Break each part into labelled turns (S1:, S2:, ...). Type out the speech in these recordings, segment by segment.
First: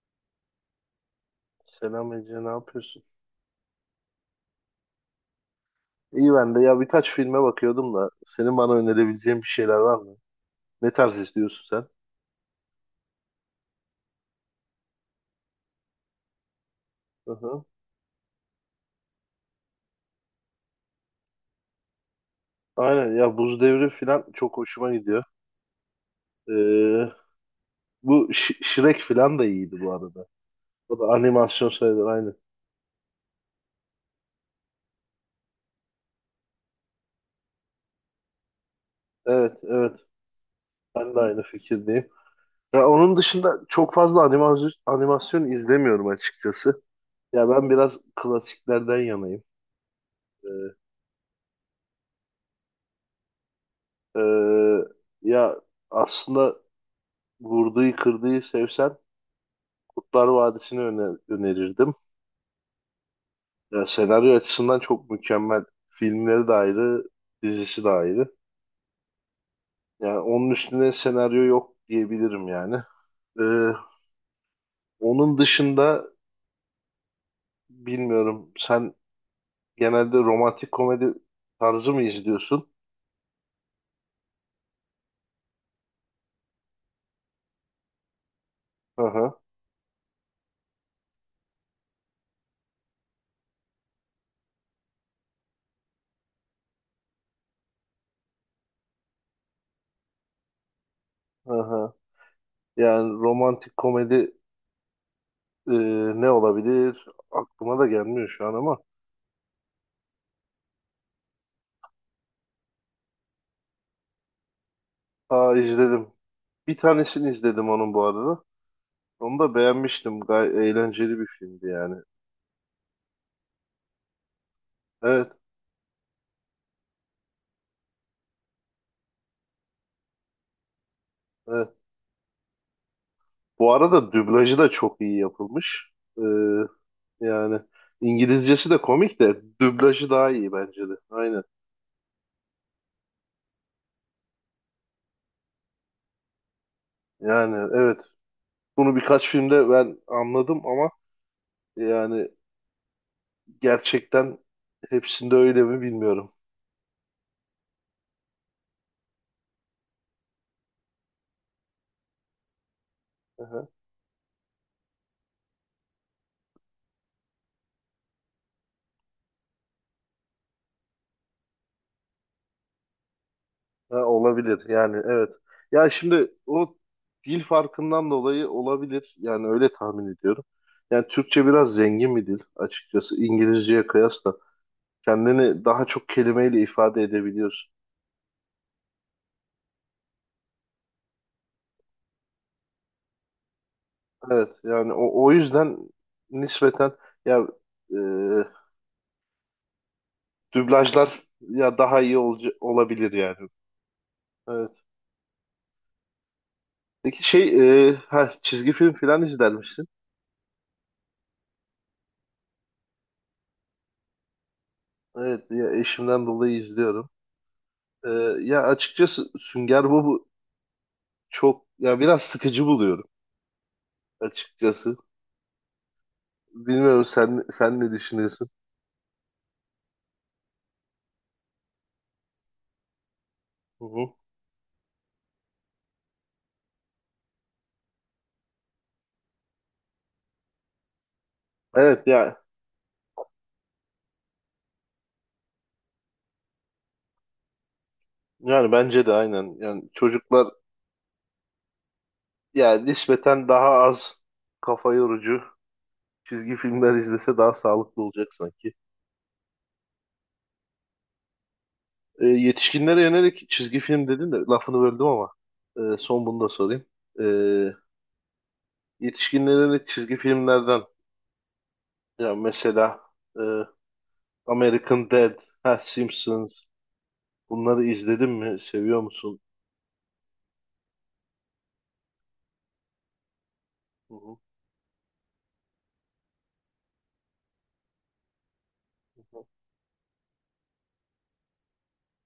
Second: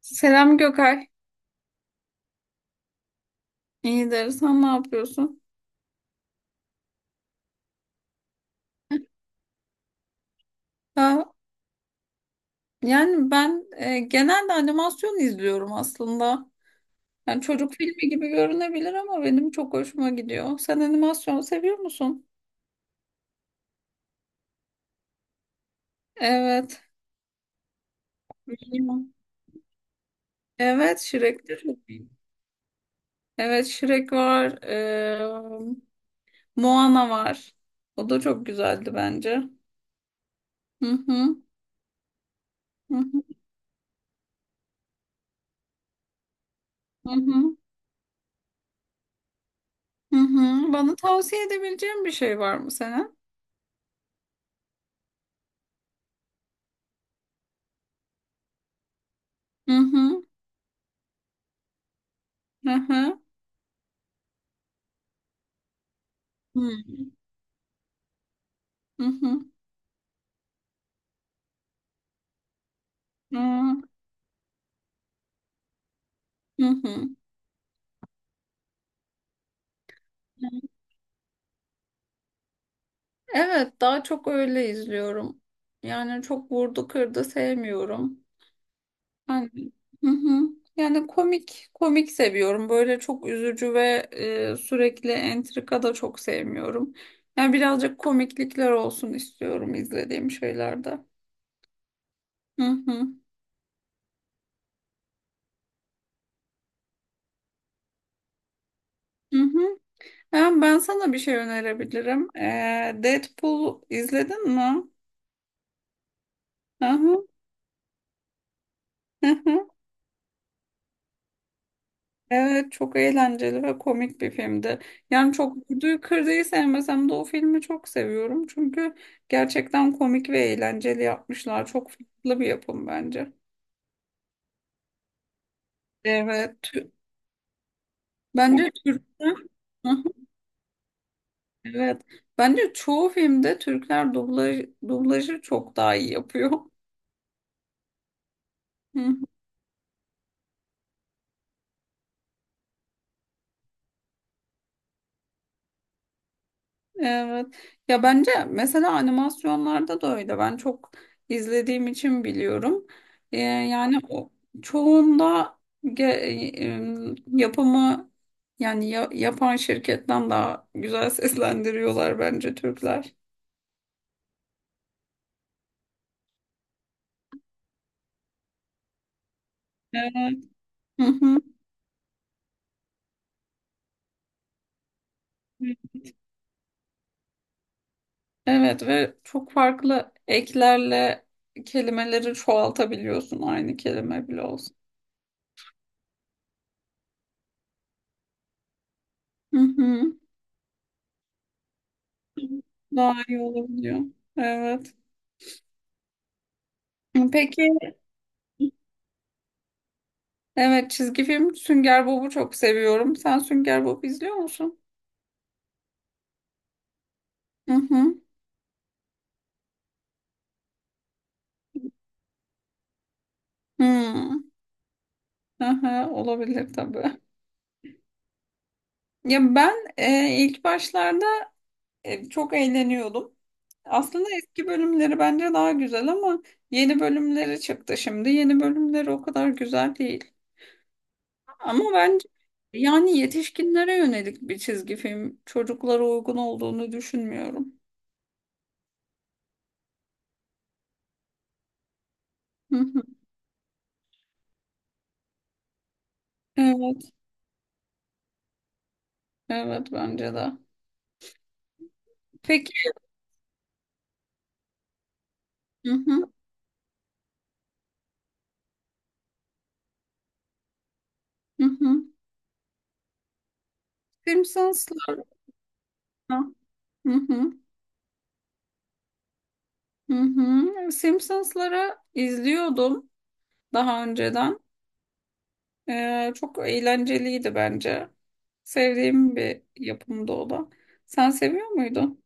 S1: Selam Gökay.
S2: Selam Ece, ne yapıyorsun?
S1: İyidir. Sen ne yapıyorsun?
S2: İyi ben de ya birkaç filme bakıyordum da senin bana önerebileceğin bir şeyler var mı? Ne tarz
S1: Ha,
S2: izliyorsun sen?
S1: yani ben genelde animasyon izliyorum aslında. Yani
S2: Hı-hı.
S1: çocuk filmi gibi görünebilir ama benim çok hoşuma gidiyor. Sen animasyon seviyor musun?
S2: Aynen ya Buz Devri falan çok hoşuma gidiyor.
S1: Evet.
S2: Ee, Bu Shrek
S1: Bilmiyorum.
S2: falan da iyiydi bu arada. O
S1: Evet,
S2: da
S1: Shrek
S2: animasyon
S1: çok
S2: sayılır
S1: iyi.
S2: aynı.
S1: Evet, Shrek var. Moana var. O da çok güzeldi bence.
S2: Evet evet,
S1: Hı
S2: ben de
S1: hı.
S2: aynı fikirdeyim. Ya
S1: Hı
S2: onun
S1: hı.
S2: dışında çok fazla animasyon izlemiyorum açıkçası.
S1: Hı
S2: Ya
S1: hı.
S2: ben biraz klasiklerden yanayım.
S1: Hı hı.
S2: Ee,
S1: Bana tavsiye edebileceğin bir şey var mı senin?
S2: ee, Ya aslında vurduğu kırdığı sevsen
S1: Hı hı.
S2: Kurtlar Vadisi'ni önerirdim.
S1: Hı hı.
S2: Ya senaryo açısından çok mükemmel. Filmleri de
S1: Hı.
S2: ayrı, dizisi de ayrı.
S1: Hı hı.
S2: Yani onun üstüne senaryo yok diyebilirim yani.
S1: Hı
S2: Ee, Onun dışında
S1: hı. Hı.
S2: bilmiyorum. Sen genelde romantik komedi tarzı mı izliyorsun?
S1: Evet, daha çok öyle izliyorum. Yani çok vurdu kırdı sevmiyorum.
S2: Hı hı,
S1: Yani, hı hı. Yani komik komik seviyorum. Böyle çok üzücü ve sürekli entrika da çok sevmiyorum. Yani birazcık komiklikler olsun istiyorum izlediğim şeylerde.
S2: hı hı.
S1: Hı hı.
S2: Yani romantik komedi, e, ne olabilir? Aklıma da gelmiyor şu an ama.
S1: Hı hı. Ben sana bir şey önerebilirim. Deadpool izledin mi?
S2: Aa, izledim. Bir
S1: Hı hı.
S2: tanesini izledim onun bu arada. Onu da beğenmiştim. Gay eğlenceli bir filmdi yani.
S1: Evet, çok eğlenceli ve komik bir filmdi.
S2: Evet,
S1: Yani çok Vurdu'yu Kırdı'yı sevmesem de o filmi çok seviyorum. Çünkü gerçekten komik ve eğlenceli yapmışlar.
S2: evet.
S1: Çok farklı bir yapım bence.
S2: Bu arada dublajı da çok iyi yapılmış. Ee,
S1: Evet.
S2: Yani İngilizcesi
S1: Bence
S2: de komik
S1: Türkler.
S2: de
S1: Hı, hı.
S2: dublajı daha iyi bence de. Aynen.
S1: Evet. Bence çoğu filmde Türkler dublajı çok daha iyi yapıyor.
S2: Yani evet. Bunu
S1: Hı.
S2: birkaç filmde ben anladım ama yani gerçekten hepsinde öyle mi bilmiyorum.
S1: Evet. Ya bence mesela animasyonlarda da öyle. Ben çok izlediğim için biliyorum.
S2: Aha.
S1: Yani o çoğunda yapımı yani yapan şirketten daha güzel seslendiriyorlar bence Türkler.
S2: Ha, olabilir yani evet. Ya şimdi o dil farkından dolayı olabilir. Yani öyle tahmin ediyorum.
S1: Evet.
S2: Yani
S1: Hı hı.
S2: Türkçe biraz zengin bir dil açıkçası İngilizceye kıyasla. Kendini daha çok kelimeyle ifade edebiliyorsun.
S1: Evet ve çok farklı eklerle kelimeleri çoğaltabiliyorsun aynı kelime bile
S2: Evet
S1: olsun.
S2: yani o yüzden nispeten ya e,
S1: Hı hı.
S2: dublajlar ya daha iyi olabilir
S1: Daha iyi
S2: yani.
S1: olabiliyor.
S2: Evet.
S1: Evet.
S2: Peki şey,
S1: Peki.
S2: çizgi film filan izler misin?
S1: Evet, çizgi film Sünger Bob'u çok seviyorum. Sen Sünger Bob izliyor musun?
S2: Evet ya eşimden dolayı izliyorum.
S1: Hı
S2: E,
S1: hı.
S2: Ya açıkçası Sünger Bob çok ya biraz sıkıcı buluyorum
S1: Hmm.
S2: açıkçası.
S1: Aha, olabilir
S2: Bilmiyorum,
S1: tabii.
S2: sen ne düşünüyorsun?
S1: Ya ben ilk başlarda çok eğleniyordum.
S2: Hı hı.
S1: Aslında eski bölümleri bence daha güzel ama yeni bölümleri çıktı şimdi. Yeni bölümleri o kadar güzel değil. Ama
S2: Evet
S1: bence
S2: ya
S1: yani yetişkinlere yönelik bir çizgi film çocuklara uygun olduğunu düşünmüyorum.
S2: yani bence de aynen. Yani çocuklar
S1: Hı
S2: yani
S1: hı.
S2: nispeten daha az kafa yorucu çizgi filmler
S1: Evet,
S2: izlese daha sağlıklı olacak sanki.
S1: evet bence de.
S2: E,
S1: Peki.
S2: yetişkinlere yönelik çizgi film dedin de lafını böldüm ama
S1: Hı
S2: son
S1: hı,
S2: bunu da sorayım. E, Yetişkinlere yönelik çizgi filmlerden
S1: hı hı.
S2: ya mesela, e, American
S1: Simpsons'lara
S2: Dad, ha, Simpsons,
S1: hı hı,
S2: bunları izledin mi? Seviyor musun?
S1: hı hı. Simpsons'ları izliyordum daha
S2: Hı hı.
S1: önceden. Çok eğlenceliydi bence. Sevdiğim bir yapımdı o da. Sen seviyor muydun?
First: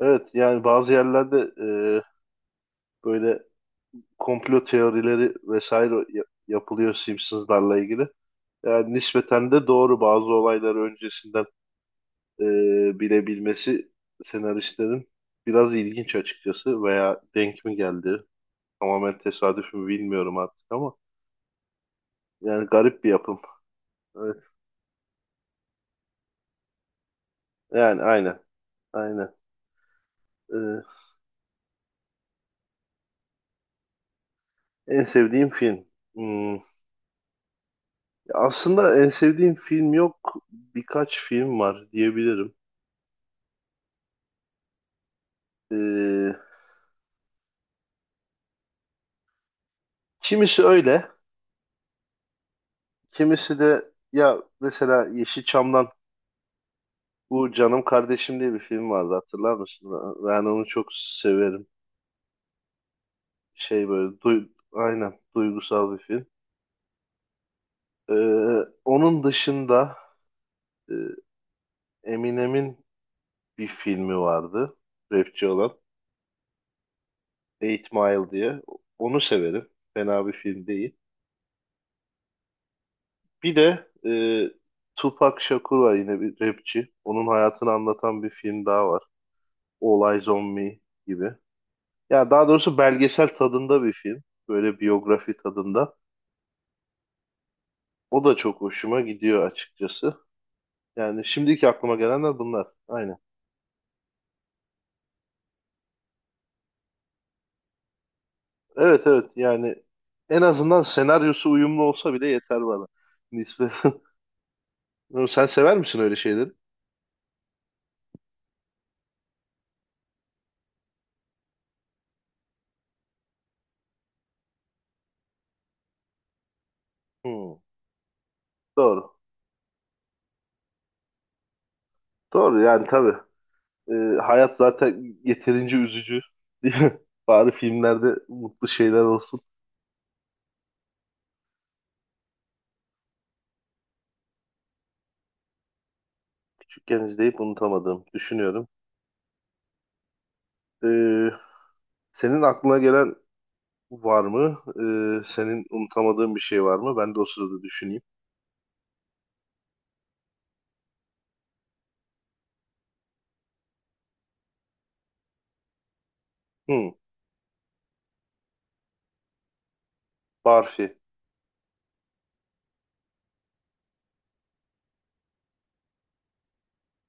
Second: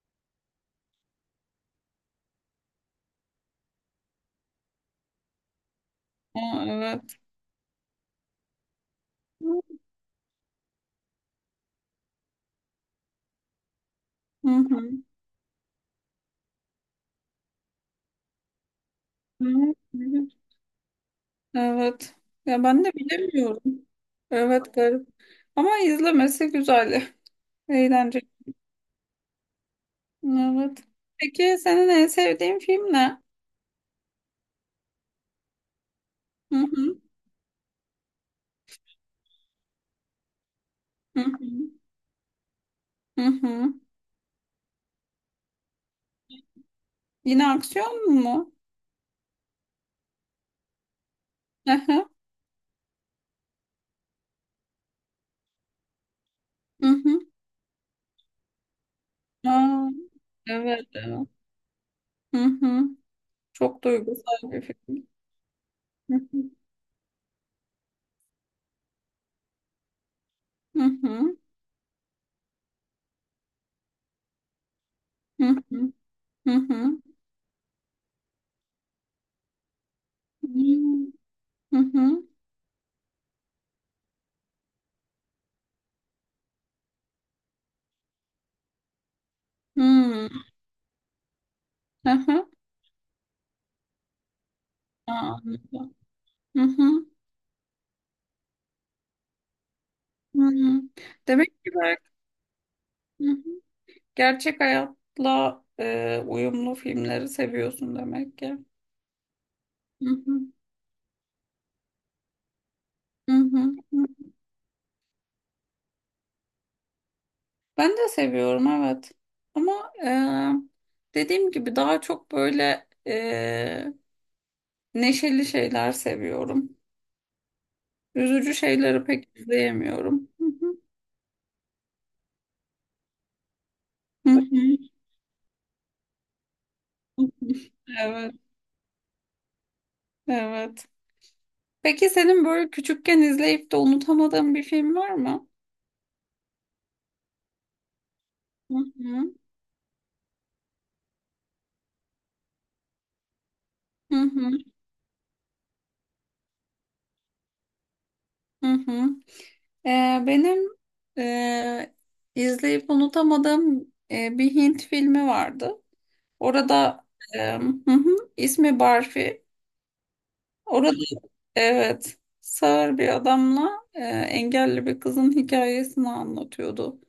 S2: Evet yani bazı yerlerde, e, böyle komplo teorileri vesaire
S1: Aa,
S2: yapılıyor
S1: evet.
S2: Simpsons'larla ilgili. Yani nispeten de doğru bazı olayları öncesinden, e, bilebilmesi
S1: Hı hı.
S2: senaristlerin biraz ilginç açıkçası, veya denk mi geldi tamamen tesadüf
S1: Evet.
S2: mü bilmiyorum artık ama
S1: Evet. Ya
S2: yani
S1: ben de
S2: garip bir yapım.
S1: bilemiyorum.
S2: Evet,
S1: Evet, garip. Ama izlemesi güzel.
S2: yani
S1: Eğlenceli.
S2: aynen.
S1: Evet.
S2: E,
S1: Peki senin en sevdiğin film ne?
S2: en sevdiğim film.
S1: Hı
S2: Hmm,
S1: hı.
S2: aslında en sevdiğim film yok, birkaç
S1: Hı
S2: film
S1: hı.
S2: var diyebilirim.
S1: Hı hı.
S2: E,
S1: Yine aksiyon mu?
S2: kimisi öyle,
S1: Hı hı.
S2: kimisi de ya mesela Yeşilçam'dan
S1: Hı hı.
S2: bu Canım Kardeşim diye bir film vardı, hatırlar
S1: Aa,
S2: mısın? Ben onu çok
S1: evet, evet.
S2: severim.
S1: Hı hı. Çok
S2: Şey böyle
S1: duygusal bir film.
S2: aynen duygusal bir
S1: Hı
S2: film.
S1: hı.
S2: Ee, Onun dışında,
S1: Hı
S2: e,
S1: hı.
S2: Eminem'in bir filmi vardı.
S1: Hı
S2: Rapçi olan,
S1: hı. Hı hı.
S2: Eight Mile diye. Onu severim. Fena bir film değil.
S1: Hmm. Hı hı.
S2: Bir de Tupac Shakur var, yine bir rapçi. Onun hayatını anlatan bir film daha var. All Eyes
S1: Hmm.
S2: on Me gibi.
S1: Hı
S2: Ya
S1: hı.
S2: daha doğrusu belgesel tadında bir film. Böyle biyografi
S1: Aa,
S2: tadında.
S1: anladım. Hı hı.
S2: O da çok hoşuma gidiyor açıkçası.
S1: Hı hı.
S2: Yani
S1: Demek
S2: şimdiki
S1: ki
S2: aklıma
S1: bak,
S2: gelenler bunlar. Aynen.
S1: hı hı, gerçek hayatla uyumlu filmleri seviyorsun demek ki.
S2: Evet evet, yani
S1: Hı hı.
S2: en azından senaryosu uyumlu olsa bile yeter bana.
S1: Hı hı.
S2: Nispeten.
S1: Hı.
S2: Sen sever misin öyle şeyleri?
S1: Ben de seviyorum, evet. Ama dediğim gibi daha çok böyle neşeli şeyler seviyorum.
S2: Hmm,
S1: Üzücü şeyleri
S2: doğru.
S1: pek izleyemiyorum. Hı hı.
S2: Doğru yani tabii. Ee,
S1: Hı hı.
S2: Hayat zaten yeterince üzücü. Değil mi? Bari filmlerde
S1: Evet,
S2: mutlu şeyler olsun.
S1: evet. Peki senin böyle küçükken izleyip de unutamadığın bir film var mı?
S2: Küçükken izleyip unutamadım. Düşünüyorum.
S1: Hı hı,
S2: Ee, Senin aklına gelen
S1: hı
S2: var
S1: hı,
S2: mı? Senin unutamadığın bir şey var mı? Ben de o sırada düşüneyim.
S1: hı hı. Benim e, izleyip unutamadığım bir Hint filmi vardı.
S2: Hmm,
S1: Orada hı hı, ismi Barfi.
S2: Barfi.
S1: Orada evet, sağır bir adamla engelli bir kızın hikayesini anlatıyordu.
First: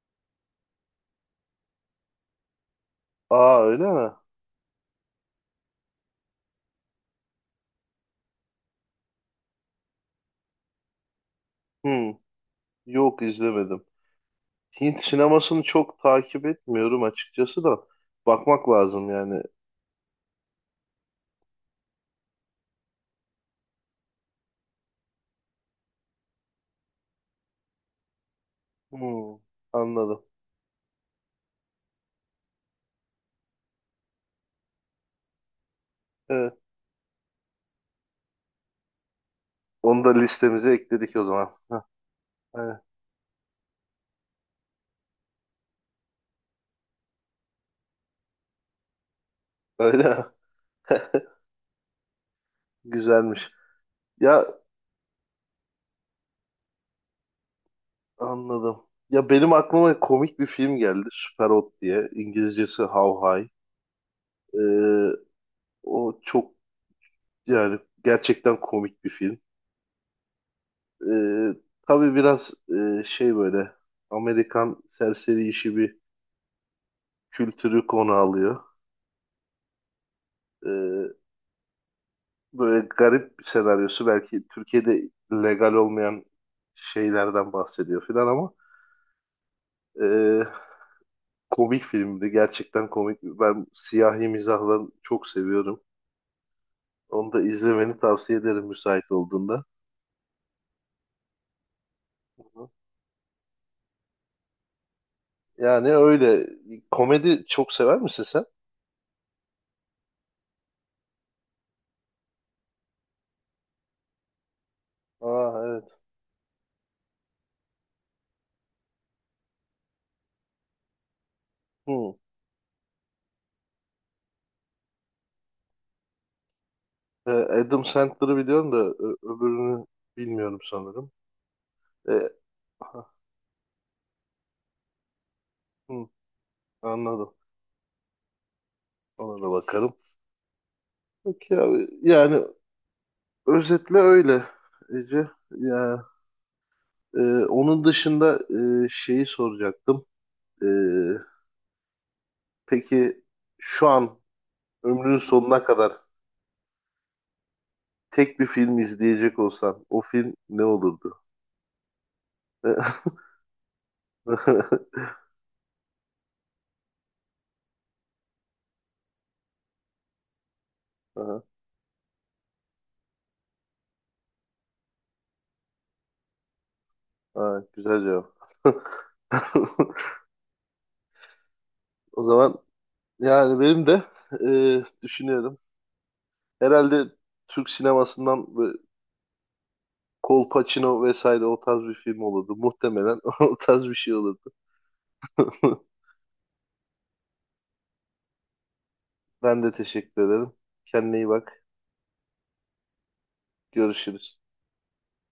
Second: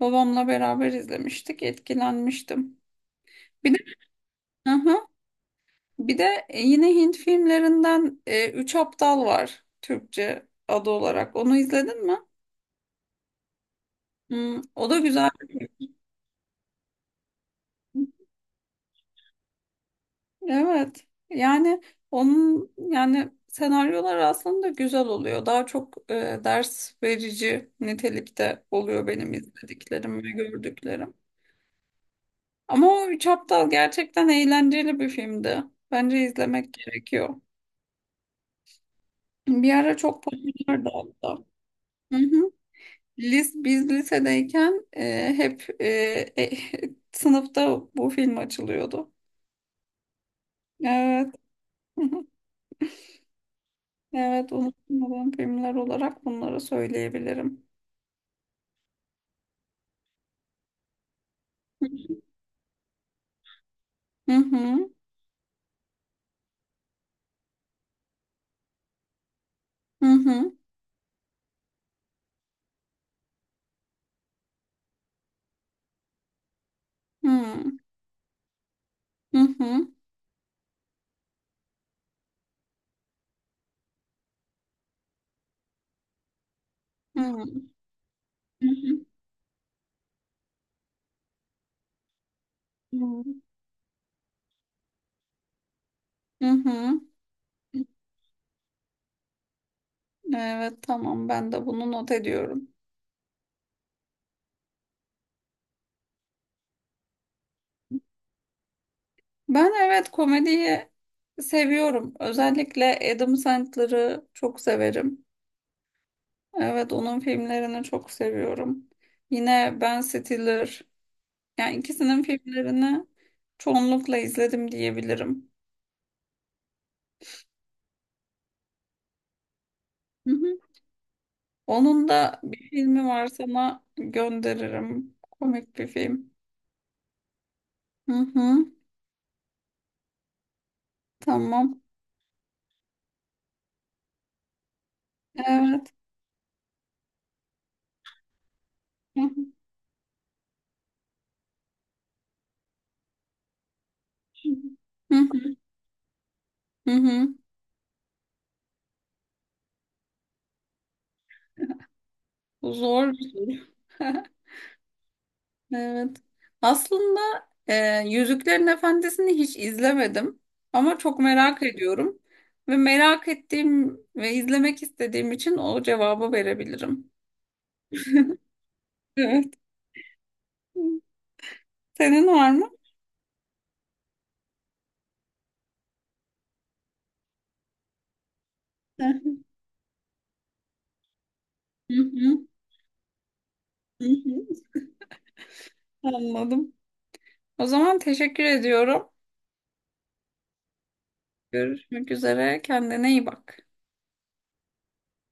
S1: Babamla beraber izlemiştik, etkilenmiştim.
S2: Aa,
S1: Bir de,
S2: öyle mi?
S1: hı hı, bir de yine Hint filmlerinden Üç Aptal var Türkçe adı olarak. Onu izledin
S2: Hmm,
S1: mi?
S2: yok izlemedim.
S1: Hmm, o
S2: Hint
S1: da güzel
S2: sinemasını
S1: bir
S2: çok takip etmiyorum açıkçası da.
S1: film.
S2: Bakmak lazım yani.
S1: Evet. Yani onun yani senaryolar aslında güzel oluyor. Daha çok ders verici nitelikte oluyor benim
S2: Hmm, anladım.
S1: izlediklerim ve gördüklerim. Ama o Üç Aptal gerçekten eğlenceli bir filmdi. Bence
S2: Evet.
S1: izlemek gerekiyor. Bir ara
S2: Onu da
S1: çok
S2: listemize
S1: popülerdi
S2: ekledik o
S1: hatta.
S2: zaman. Heh,
S1: Hı hı.
S2: evet.
S1: Biz lisedeyken e, sınıfta bu film açılıyordu.
S2: Öyle mi?
S1: Evet. Hı hı.
S2: Güzelmiş. Ya
S1: Evet, unutmadığım filmler olarak bunları söyleyebilirim.
S2: anladım. Ya benim aklıma komik bir film geldi. Super Hot diye. İngilizcesi How High.
S1: Hı hı.
S2: Ee, O çok, yani gerçekten komik bir film.
S1: Hı hı.
S2: Ee, tabii biraz, şey böyle Amerikan serseri işi bir
S1: Hı hı.
S2: kültürü konu alıyor.
S1: Hı hı.
S2: Ee, Böyle garip bir senaryosu, belki Türkiye'de legal olmayan
S1: Hı hı.
S2: şeylerden bahsediyor filan ama
S1: Hı
S2: e, komik filmdi. Gerçekten komik.
S1: hı.
S2: Ben siyahi mizahları çok seviyorum.
S1: Hı hı.
S2: Onu da izlemeni tavsiye ederim müsait olduğunda.
S1: Evet, tamam. Ben de bunu not ediyorum.
S2: Yani öyle. Komedi çok sever misin sen?
S1: Ben evet, komediyi seviyorum. Özellikle Adam Sandler'ı çok severim.
S2: Aa evet.
S1: Evet, onun filmlerini çok seviyorum. Yine Ben Stiller. Yani
S2: Hı.
S1: ikisinin filmlerini çoğunlukla izledim diyebilirim.
S2: E, Adam Sandler'ı biliyorum da öbürünü
S1: Hı hı.
S2: bilmiyorum sanırım.
S1: Onun
S2: E,
S1: da bir filmi
S2: ha,
S1: var, sana gönderirim. Komik bir
S2: hı,
S1: film.
S2: Anladım.
S1: Hı hı.
S2: Ona da bakarım. Peki
S1: Tamam.
S2: abi. Yani özetle öyle Ece.
S1: Evet.
S2: Ya, e, onun dışında
S1: Hı
S2: şeyi
S1: hı.
S2: soracaktım. E, peki şu an
S1: Hı
S2: ömrünün
S1: hı.
S2: sonuna kadar
S1: Hı hı.
S2: tek bir film izleyecek olsan o film ne olurdu?
S1: Zor bir soru. Evet. Aslında e, Yüzüklerin Efendisi'ni hiç izlemedim ama çok
S2: Aha,
S1: merak ediyorum ve merak ettiğim ve izlemek istediğim için o cevabı verebilirim.
S2: ha, güzel cevap.
S1: Evet.
S2: O
S1: Senin var
S2: zaman
S1: mı?
S2: yani benim de, düşünüyorum. Herhalde Türk sinemasından böyle Kolpaçino vesaire o tarz bir
S1: Hı
S2: film
S1: hı.
S2: olurdu. Muhtemelen o tarz bir
S1: Hı
S2: şey
S1: hı.
S2: olurdu.
S1: Anladım. O zaman teşekkür ediyorum.
S2: Ben de teşekkür ederim. Kendine iyi bak.
S1: Görüşmek üzere. Kendine iyi bak.
S2: Görüşürüz.